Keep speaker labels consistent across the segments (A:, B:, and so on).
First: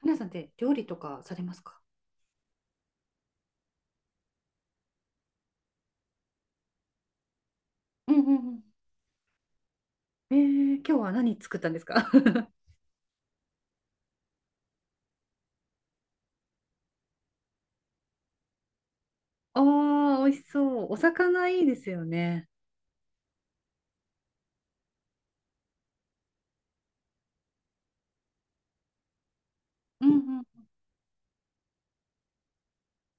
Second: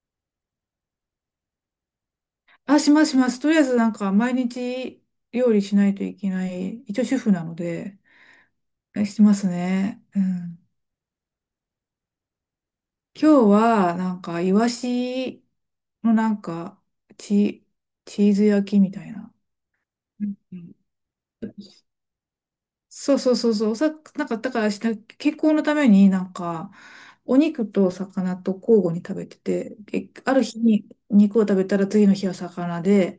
A: 花さんって料理とかされますか？
B: あ、しますします。とりあえずなんか毎日料理しないといけない、一応主婦なので、
A: うんうん
B: してますね。う
A: う
B: ん。
A: ん。今日は何作ったんですか？
B: 今日はなんかイワシのなんかチ、チーズ焼きみたいな。
A: ああ
B: う
A: 美味しそ
B: ん、
A: う。お魚いいですよね。
B: そうそうそうそう、なんか、だからした、健康のためになんか、お肉と魚と交互に食べてて、
A: うん
B: あ
A: う
B: る
A: ん。
B: 日に肉を食べたら次の日は魚で、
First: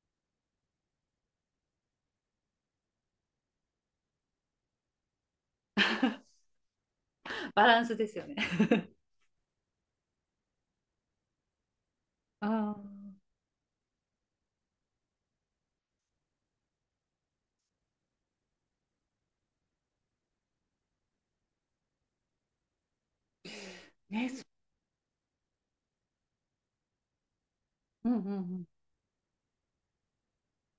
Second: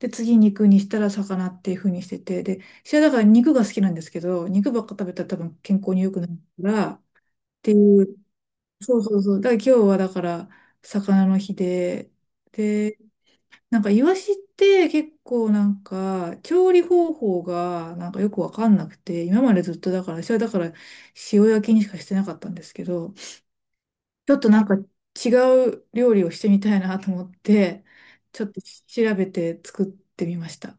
B: で、次肉にしたら魚っていう風にしてて、で、私はだから肉が好きなんですけど、肉ばっか食べたら多分健康に良くないから、っ
A: バ
B: て
A: ランス
B: い
A: で
B: う、
A: すよね。
B: そうそうそう、だから今日はだから魚の日で、
A: ああ、
B: なんかイワシって結構なんか調理方法がなんかよくわかんなくて、今までずっとだから、私はだから塩焼きにしかしてなかったんですけど、
A: ね、
B: ちょっ
A: そ
B: となんか違う料理をしてみたいなと思って、
A: うんうんう
B: ちょっと
A: ん。
B: 調べて作ってみました。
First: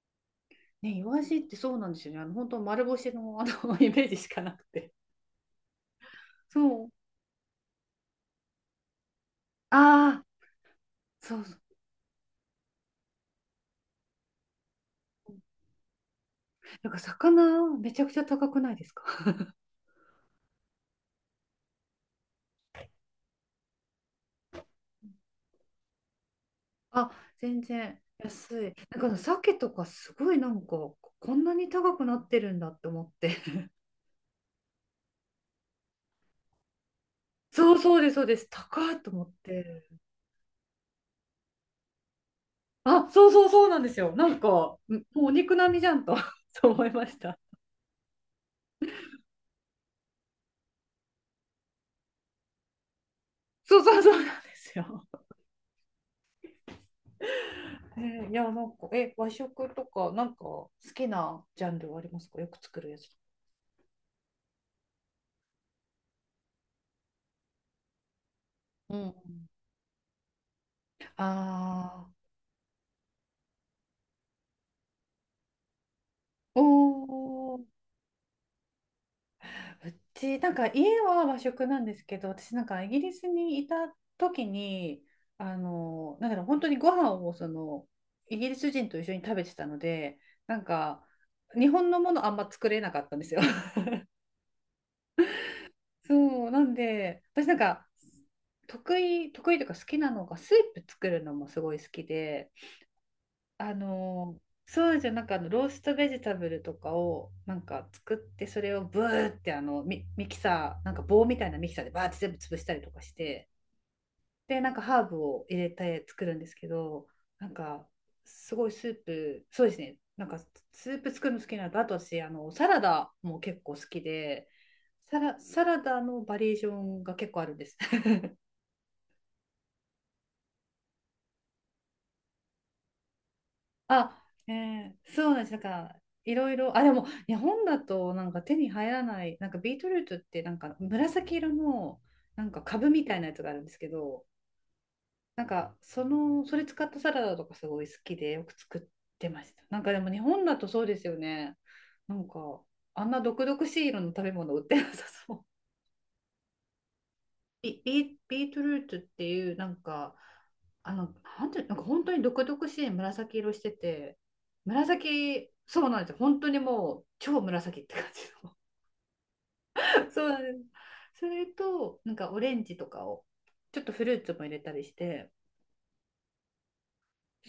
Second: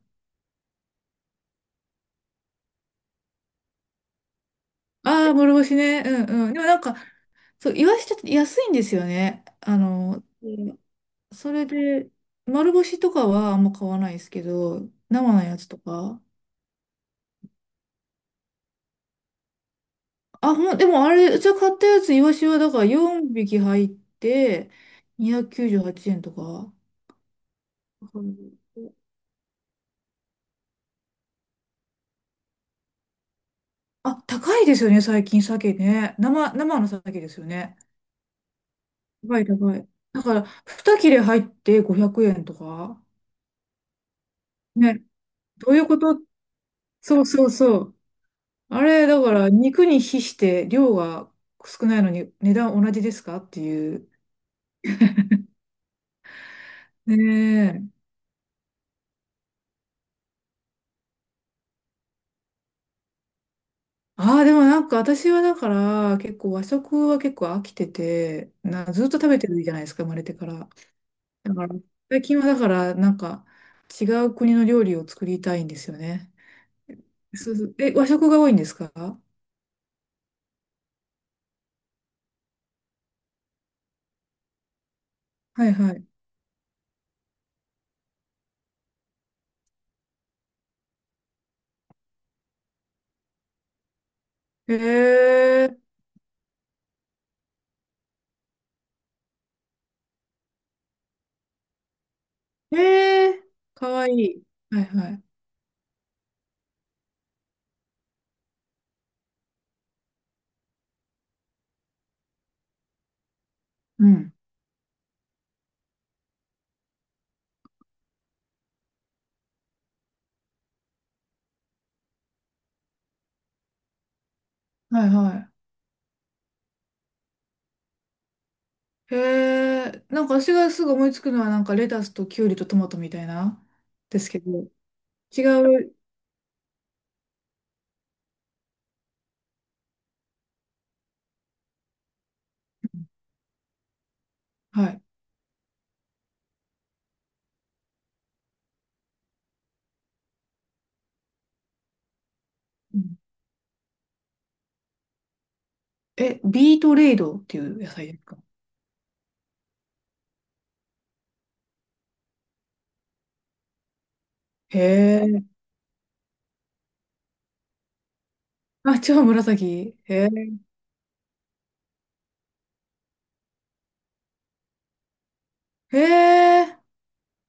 A: ね、イワシってそうなんですよね。本当丸干しのイメージしかなくて。
B: ああ、諸星ね。うんうん。でもなん
A: そう。
B: か、そう、イワシちょっと安いんですよね。あ
A: あ
B: の、
A: あ、
B: うん、
A: そうそ
B: そ
A: う。
B: れで、丸干しとかはあんま買わないですけど、生のやつとか。
A: なんか魚めちゃくちゃ高くないですか？
B: あ、でもあれ、うちは買ったやつ、イワシはだから4匹入って、298円とか。
A: あ、全然。
B: うん、
A: 安い。なんかあの鮭とかすごいなんかこんなに高くなってるんだって思って。
B: あ、高いですよね、最近、鮭ね。生の鮭ですよ
A: そ
B: ね。
A: うそうです、そうです。高いと思っ
B: 高い、高
A: て。
B: い。だから、2切れ入って500円とか。
A: あ、そうそうそうなんですよ。なんか、ん
B: ね、
A: もうお肉
B: ど
A: 並
B: うい
A: みじ
B: う
A: ゃ
B: こ
A: んと
B: と？
A: そう思いまし
B: そう
A: た。
B: そうそう。あれ、だから、肉に比して量が少ないのに値段同じですかって
A: そう
B: い
A: そう
B: う。
A: そうなんですよ。
B: ねえ。
A: えいや、なんか、和食とか、なんか好きなジャンルはありますか？よく作るやつ。
B: ああ、でもなんか私はだから結構和食は結構飽きてて、
A: う
B: ずっ
A: ん。
B: と食べてるじゃないですか、生まれてから。
A: あ
B: だから、
A: あ、
B: 最近はだからなんか違う国の料理を作りたいんですよね。
A: お
B: そうそ
A: お。
B: う。え、和食が多いんですか？は
A: うち、なんか家は和食なんですけど、私なんかイギリスにいた時に、あ
B: いはい。
A: の、なんだろう、本当にご飯をその、イギリス人と一緒に食べてたので、なんか、日本のものあんま作れなかったんですよ。
B: へえ、
A: そう、なんで、私なんか、得意というか好きなのが、スープ作るのもすごい好きで、
B: へえ、
A: あ
B: かわい
A: の
B: い。はい
A: そうじ
B: は
A: ゃな
B: い。
A: んかあのローストベジタブルとかをなんか作ってそれをブーってあのミキサーなんか棒みたいなミキサーでバーって全部潰したりとかして、
B: うん。
A: でなんかハーブを入れて作るんですけど、なんかすごいスープそうですね。なんかスープ作るの好きなのと、あと私あのサラダも結構好きで、
B: はいは
A: サラダのバリエーションが結構あるんです。
B: い。へえ、なんか私がすぐ思いつくのはなんかレタスとキュウリとトマトみたいな、で
A: あ、
B: すけど、
A: そうな
B: 違
A: んです。だか
B: う。
A: ら、いろいろ、あ、でも、日本だと、なんか手に入らない、なんかビートルートって、なんか紫色の、なんか株みたいなやつがあるんですけど、
B: はい。
A: なんか、その、それ使ったサラダとかすごい好きで、よく作ってました。なんかでも、日本だとそうですよね。なんか、あんな毒々しい色の食べ物売ってなさそう。
B: え、ビートレイドっていう野菜ですか？
A: ビートルートっていう、なんか、あの、なんてなんか本当に毒々しい紫色してて、
B: へ
A: 紫、
B: え。
A: そうなんですよ。本当にもう超紫って感じの。
B: あ、違う、紫。へ
A: そう
B: え。
A: なんです。それと、なんかオレンジとかを、ちょっとフルーツも入れたりして、
B: へえ。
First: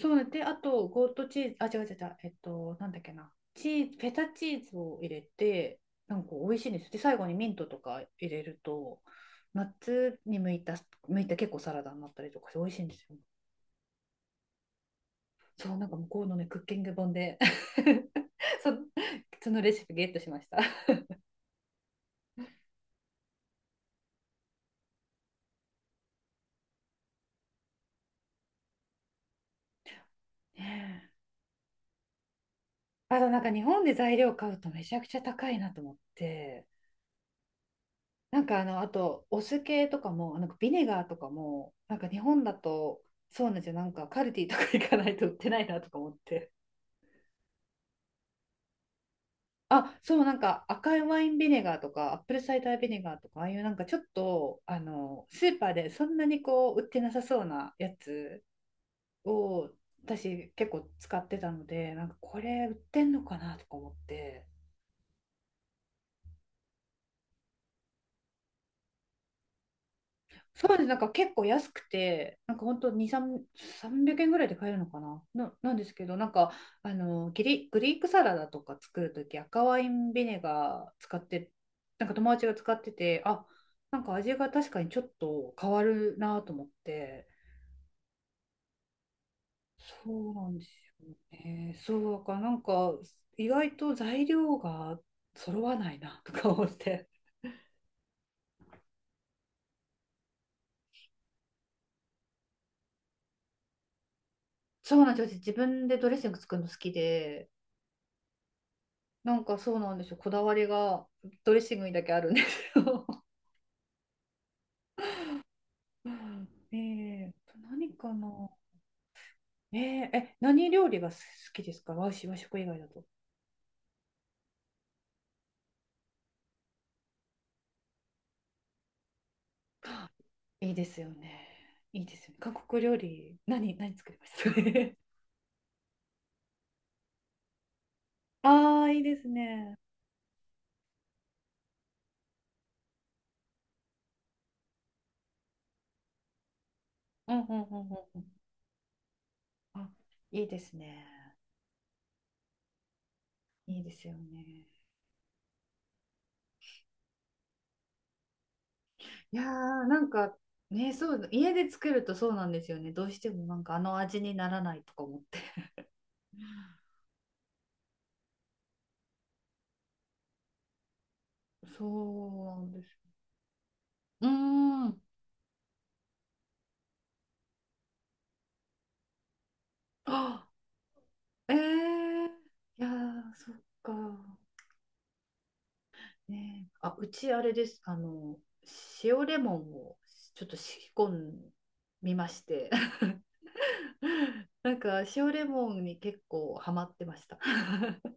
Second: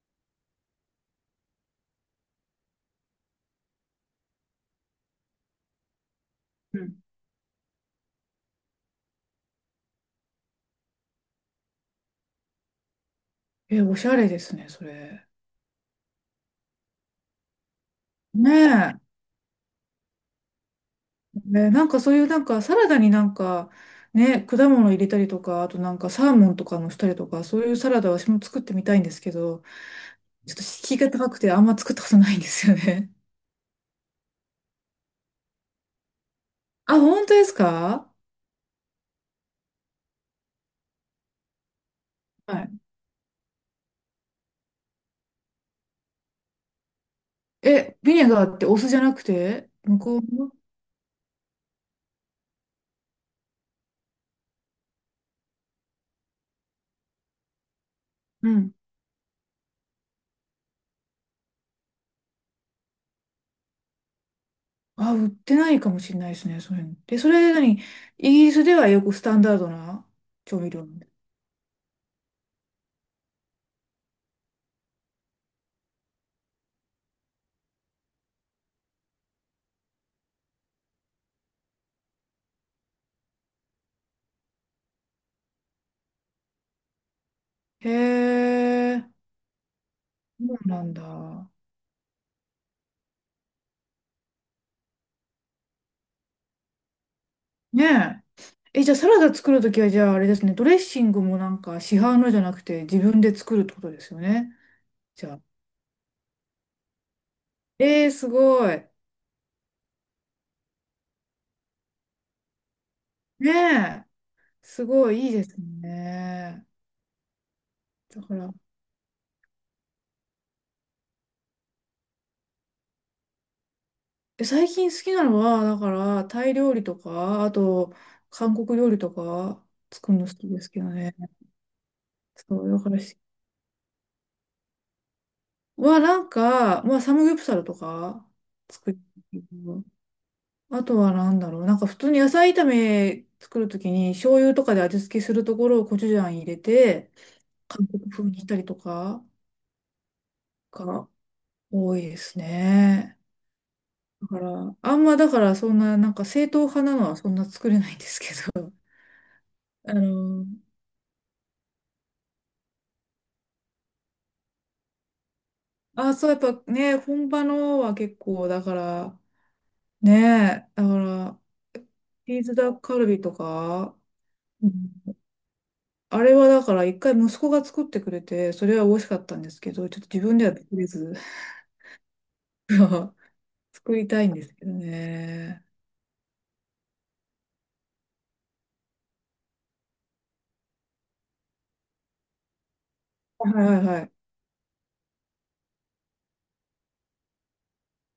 A: そうなんで、あと、ゴートチーズ、あ、違う違う違う、なんだっけな、チーズ、フェタチーズを入れて、なんか美味しいんで
B: う
A: すよ。
B: ん、
A: で、最後にミントとか入れると、夏に向いた、結構サラダになったりとかして美味しいんですよ。
B: え、おしゃれですね、それ。
A: そう、なんか向こうのね、クッキング本で
B: ね
A: そ、
B: え。
A: そのレシピゲットしました。
B: ね、なんかそういうなんかサラダになんか、ね、果物入れたりとか、あとなんかサーモンとかのしたりとか、そういうサラダ私も作ってみたいんですけど、ちょっと敷居が高くてあんま作ったことないんですよね。
A: あとなんか日本で材料買うとめちゃくちゃ高いなと思って、
B: あ、本当ですか？
A: なんかあの、あとお酢系とかも、なんかビネガーとかも、なんか日本だ
B: はい。
A: と、そうなんですよ、なんかカルディとか行かないと売ってないなとか思って。
B: え、ビネガーってお酢じゃなくて、
A: あ、
B: 向
A: そ
B: こう
A: う、なん
B: の、
A: か赤いワインビネガーとか、アップルサイダービネガーとか、ああいうなんかちょっと、あの、スーパーでそんなにこう、売ってなさそうなやつ
B: うん、
A: を私結構使ってたので、なんかこれ売ってんのかなとか思って、
B: あ、売ってないかもしれないですね、そういうの。で、それなに、イギリスではよくスタンダードな調味
A: そうで
B: 料
A: す
B: な
A: なん
B: んだ。
A: か結構安くて、なんかほんと2,300円ぐらいで買えるのかなななんですけど、なんかあのギリグリークサラダとか作るとき赤ワインビネガー使って、なんか友達が使ってて、あ、なんか味が確かにちょっと変わるなと思って、
B: へえ、
A: そう
B: そ
A: なんで
B: う
A: す
B: なん
A: よ
B: だ。
A: ね。そうだからなんか意外と材料が揃わないなとか思って。
B: ねえ。え、じゃあサラダ作るときは、じゃああれですね、ドレッシングもなんか市販のじゃなくて自分で作るってことですよね。
A: そうなんで
B: じ
A: す
B: ゃ
A: よ。私
B: あ。
A: 自分でドレッシング作るの好きで、
B: えー、すごい。
A: なんかそうなんですよ。こだわりがドレッシングにだけあるんですよ。
B: ねえ。すごい、いいです ね。
A: 何か
B: だか
A: な。
B: ら、
A: えええ、何料理が好きですか？和食、和食以外だと。
B: え、最近好きなのは、だから、タイ料理とか、あと、韓国料理とか、作る の好きです
A: いい
B: け
A: で
B: ど
A: すよ
B: ね。
A: ね。いいですよね。韓
B: そう、だ
A: 国
B: か
A: 料
B: ら
A: 理、何作りましたかね。
B: は、なんか、まあ、サムギョプサルとか
A: ああ、
B: 作る
A: いいです
B: け
A: ね。
B: ど。あとはなんだろう。なんか普通に野菜炒め作るときに醤油とかで味付けするところをコチュジャン入れて、
A: うんうんうん
B: 韓
A: うん
B: 国
A: う
B: 風
A: ん。
B: にしたりとか
A: あ、いいですね。
B: が多いですね。
A: いいですよ
B: だか
A: ね。
B: ら、あんまだからそんな、なんか正統派なのはそんな作れないんですけど。
A: いやー、
B: あ
A: なんか
B: の、
A: ね、そう、家で作るとそうなんですよね。どうしてもなんかあの味にならないとか思って。
B: あ、そう、やっぱね、本場のは結構、だから、ね、だから、
A: そ
B: チーズ
A: うなん
B: ダック
A: です。
B: カルビとか、
A: うーん。
B: あれはだから一回息子が作ってくれて、それは美味しかったんですけど、ちょっと自分
A: あ、
B: ではできず
A: いやー、そっ
B: 作りたいん
A: か。
B: ですけどね。
A: ねえ、あ、うちあれです。あの、塩レモンをちょっと仕込んみまして。
B: は いはいはい。
A: なんか塩レモンに結構ハマってました。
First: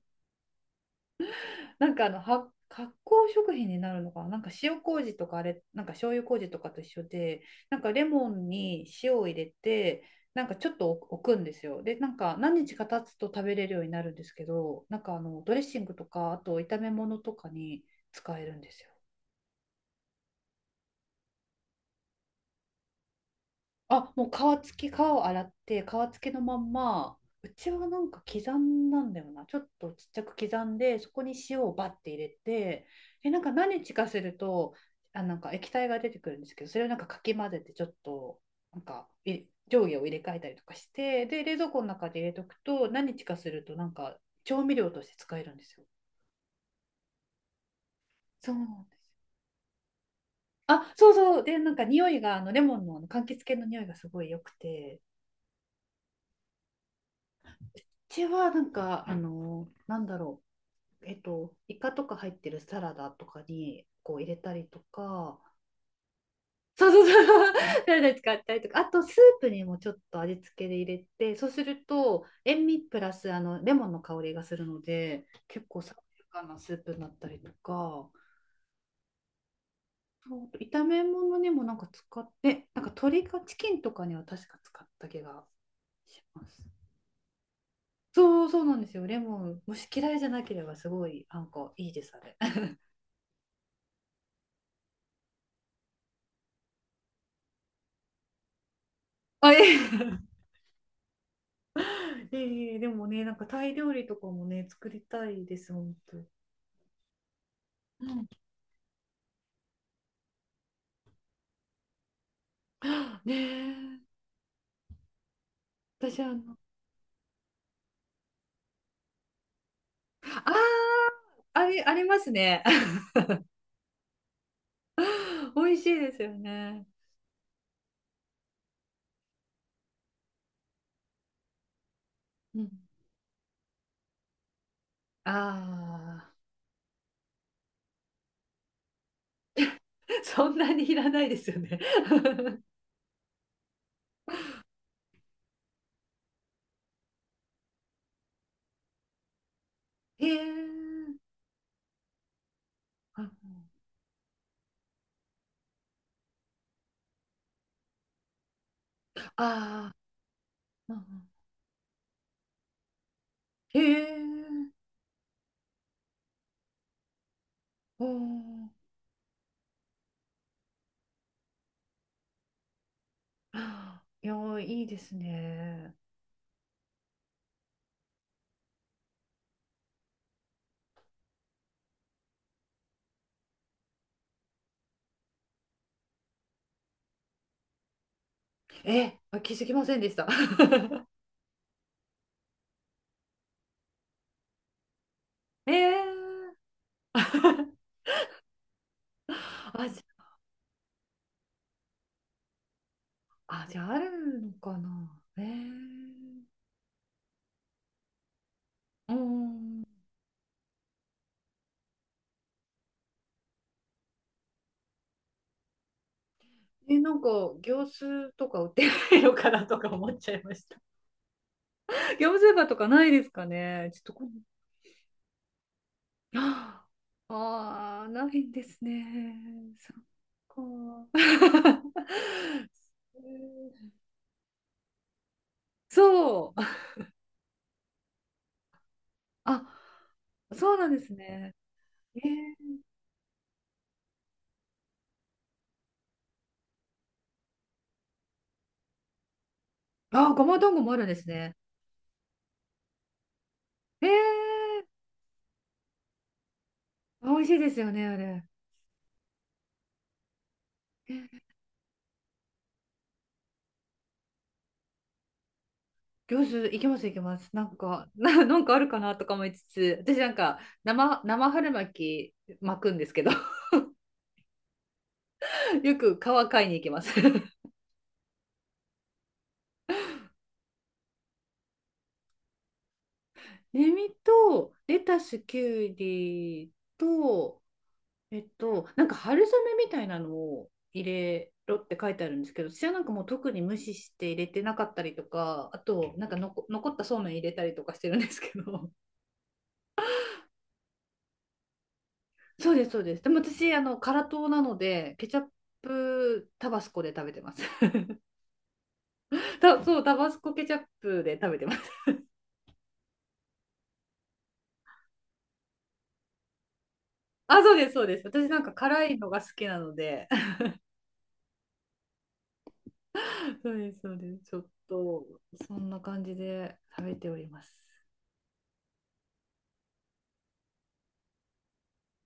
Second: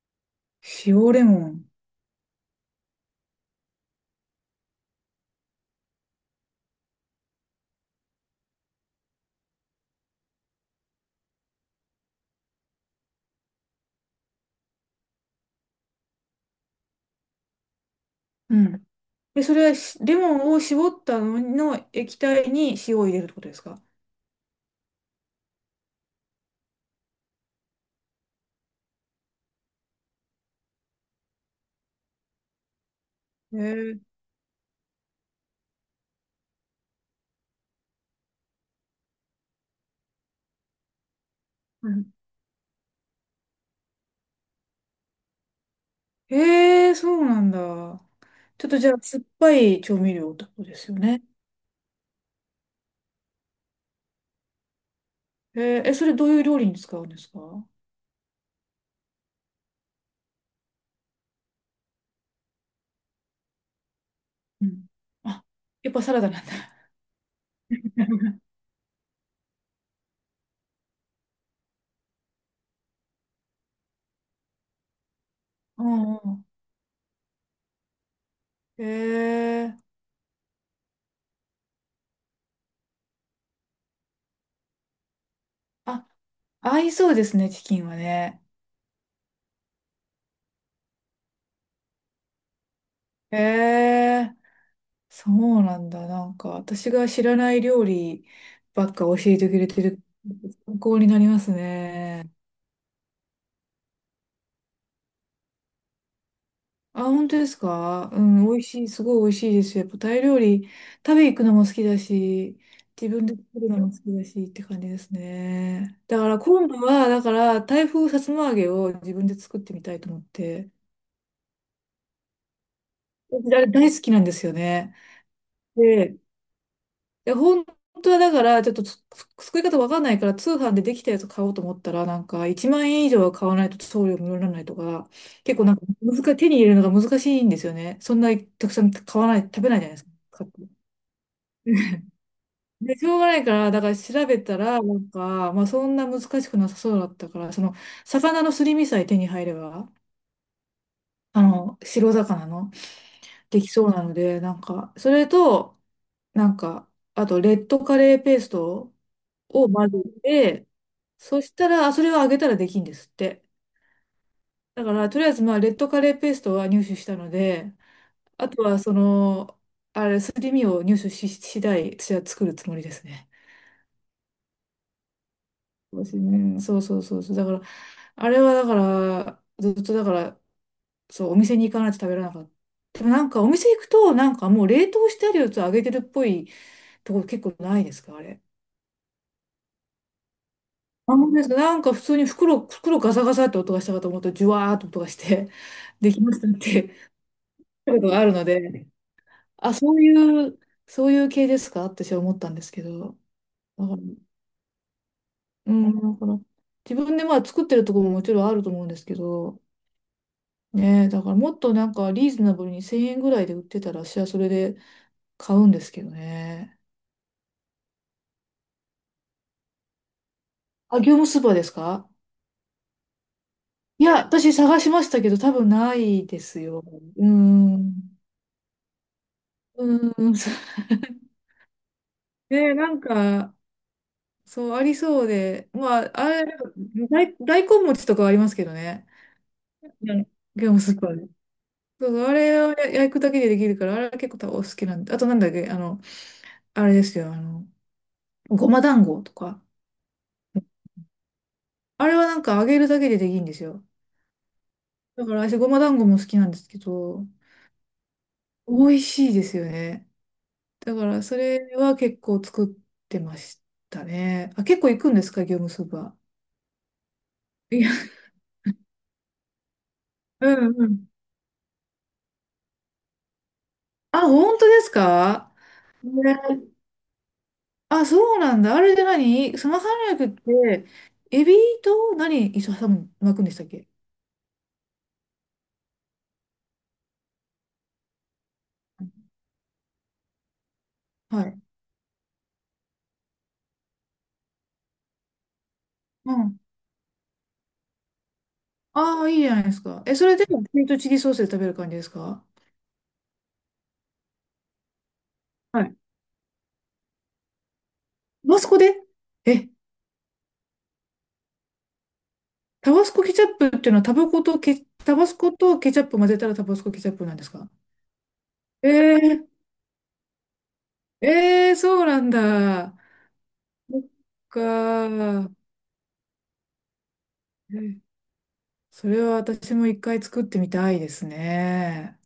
B: 塩レモン。
A: なんかあのは発酵食品になるのかな、なんか塩麹とかあれ、なんか醤油麹とかと一緒で、なんかレモンに塩を入れて、なんかちょっと置くんですよ。で、なんか何日か経つと食べれるようになるんですけど、なんかあのドレッシングとか、あと炒め物とかに使える
B: う
A: んです
B: ん。
A: よ。
B: で、それはしレモンを絞ったのの液体に塩を入れるってことですか？
A: あ、もう皮付き、皮を洗って、皮付きのまんま、うちはなんか刻んだんだよな。ちょっとちっちゃく刻んで、そこに塩をバッて入れて、え、なんか
B: へ
A: 何日
B: え、
A: かすると、あ、なんか液体が出てくるんですけど、それをなんかかき混ぜて、ちょっと、なんかい、上下を入れ替えたりとかして、で、冷蔵庫の
B: う
A: 中
B: ん、
A: で入れとくと、何日かすると、なんか調味料として使えるんですよ。
B: へえ、そうなんだ。
A: そうな
B: ちょっと
A: ん
B: じゃ
A: で
B: あ、
A: す。
B: 酸っぱい調味料ってことです
A: あ、
B: よ
A: そう
B: ね。
A: そう。で、なんか匂いが、あの、レモンのあの柑橘系の匂いがすごい良くて、
B: へええ、それどういう料理に使うんですか？
A: ちはなんか、あの、なんだろう、イカとか入ってるサラダとかにこう入れた
B: う
A: りと
B: ん。
A: か、
B: あ、やっぱサラダなんだ。
A: そうそうそう、サラダ 使ったりとか、あとスープにもちょっと味付けで入れて、そうすると塩味プラスあのレモンの香りがするので、結構
B: う
A: 爽
B: んう
A: やか
B: ん。
A: なスープになったりとか、
B: へえ。
A: そうあと炒め物にもなんか使って、なんか鶏かチキンとかには確か使った気が
B: あ、
A: します。
B: 合いそうですね、チキンはね。
A: そうそうなんですよ。レモン、もし嫌いじゃなければすごいなんかいいです、あれ。
B: へえ、そうなんだ。なんか、私が知らない料理ばっか教えて
A: あ、
B: くれ
A: ええ
B: てる、参考になりますね。
A: ええでもね、なんかタイ料理とかもね、作りたいです、本当。
B: あ、本当です
A: う
B: か？う
A: ん、
B: ん、美味しい、すごい美味しいですよ。やっぱタイ料理、食べ行くのも好きだし、自 分
A: ね
B: で作るのも好
A: え、
B: きだしって感じですね。だ
A: 私
B: か
A: あ
B: ら
A: の、
B: 今度は、だから、タイ風さつま揚げを自分で作ってみたいと思っ
A: あ
B: て。
A: あ、ありますね。
B: 私あれ大好きなんですよね。
A: 美味しいで
B: で、
A: すよね。
B: いや、本当はだから、ちょっとつ作り方わかんないから、通販でできたやつ買おうと思ったら、なんか、
A: う
B: 1
A: ん、
B: 万円以上は買わないと送料無料にならないとか、
A: あ
B: 結構なんか難し
A: あ、
B: い、手に入れるのが難しいんですよね。そんなにたくさん買わない、食べないじゃないですか。
A: そ
B: 買っ
A: んな
B: て
A: にいらないですよね。
B: で、しょうがないから、だから調べたら、なんか、まあそんな難しくなさそうだったから、その、魚のすり身さえ手に入れば、
A: へえ、
B: あの、白魚の、
A: あ
B: できそうなので、なんか、それと、なんか、あと、レッドカレーペーストを混
A: あ
B: ぜて、
A: ーうんうん
B: そしたら、あそれを揚げたらできんですって。
A: へえ、
B: だから、とりあえず、まあ、レッドカレーペーストは入手したので、
A: お
B: あとは、
A: ー
B: その、あれ、すり身を入手し次第、私は作るつもりですね。
A: いやー、いいですね。
B: そうですねそうそうそうそう。だから、あれはだから、ずっとだから、そう、お店に行かないと食べられなかった。でもなんか、お店行くと、なんかもう冷凍してあるやつを揚げてるっぽいところ結構ないですか、あれ。
A: え、あ気づきませんでした。
B: あ、本当ですか。なんか普通に袋ガサガサって音がしたかと思うと、ジュワーっと音がして、
A: え え
B: できましたって ことがあるので、あ、
A: あ、
B: そういう、そういう系ですかって私は思ったんですけど、
A: じゃ
B: だ
A: あ、
B: から、
A: あるのかな。
B: うん、だから自分でまあ作ってるところももちろんあると思うんです
A: う
B: けど、
A: ん。
B: ねえ、だからもっとなんかリーズナブルに1000円ぐらいで売ってたら、私はそれで買うんですけどね。
A: え、なんか、業スーとか売ってないのかなとか思っちゃいました。
B: あ、業務スーパーですか？
A: 業務スーパーとかないですかね。ちょっ
B: い
A: と
B: や、
A: こ、
B: 私探しましたけど、多分ない ですよ。
A: あ
B: うー
A: あー、
B: ん。
A: ないんですね。
B: う
A: そ
B: ーん。
A: っか。
B: ねえ、な んか、そう、ありそうで、まあ、あれ、
A: そう。
B: 大根餅とかはありますけどね。
A: あ、
B: あの業
A: そう
B: 務
A: な
B: ス
A: ん
B: ー
A: で
B: パ
A: す
B: ーで。
A: ね。
B: そうそ
A: え
B: う、あれを
A: ー、
B: や焼くだけでできるから、あれは結構多分お好きなんで。あとなんだっけ、あの、あれですよ、あの、ごま団子とか。
A: あ、ごま団子もあるんですね。
B: あれはなんか揚げるだけでできるんですよ。
A: えー、
B: だから私、ごま団子も好きなんですけど、
A: 美味しいですよね、あれ。
B: 美味しいですよね。だから、それは結構作ってましたね。あ、結構行くんですか、業務スーパ
A: 行子いけますいけます。なん
B: ー。いや、
A: か、なんかあるかなとか思いつつ、私なん
B: う
A: か
B: んうん。
A: 生春巻き巻くんですけど、
B: あ、本当ですか
A: よく
B: ね、
A: 皮買いに行きます。
B: あ、そうなんだ。あれで何スマーハンライクって、エビと何一緒に巻くんでしたっけ？
A: ネミとレタス、キュウリと、なんか春雨みたいなのを入
B: は
A: れ
B: い。
A: ろって書いてあるんですけど、私はなんかもう特に無視して入れてなかったりとか、あと、なん
B: う
A: かの
B: ん。
A: こ残ったそうめん入れたりとかしてるんですけど、
B: ああ、いいじゃないですか。え、それで、ピリトチリソースで食べる感じですか？
A: そうです、そうです。でも私、あの、辛党なので、ケチャッ
B: はい。
A: プタバスコで食べてます。
B: タバスコで、え、
A: そう、タバスコケチャップで食べてます。
B: タバスコケチャップっていうのはタバコとケ、タバスコとケチャップ混ぜたらタバスコケチャップなんで す
A: あ、
B: か？
A: そうです、そうです。私なんか辛いのが好
B: え
A: きなので、
B: ー、えー、そうなんだ。
A: そうで
B: そ
A: す、
B: っ
A: そうです。ちょ
B: か
A: っと、
B: ー。
A: そんな感じで食べております。
B: え、それは私も一回作ってみたいですね。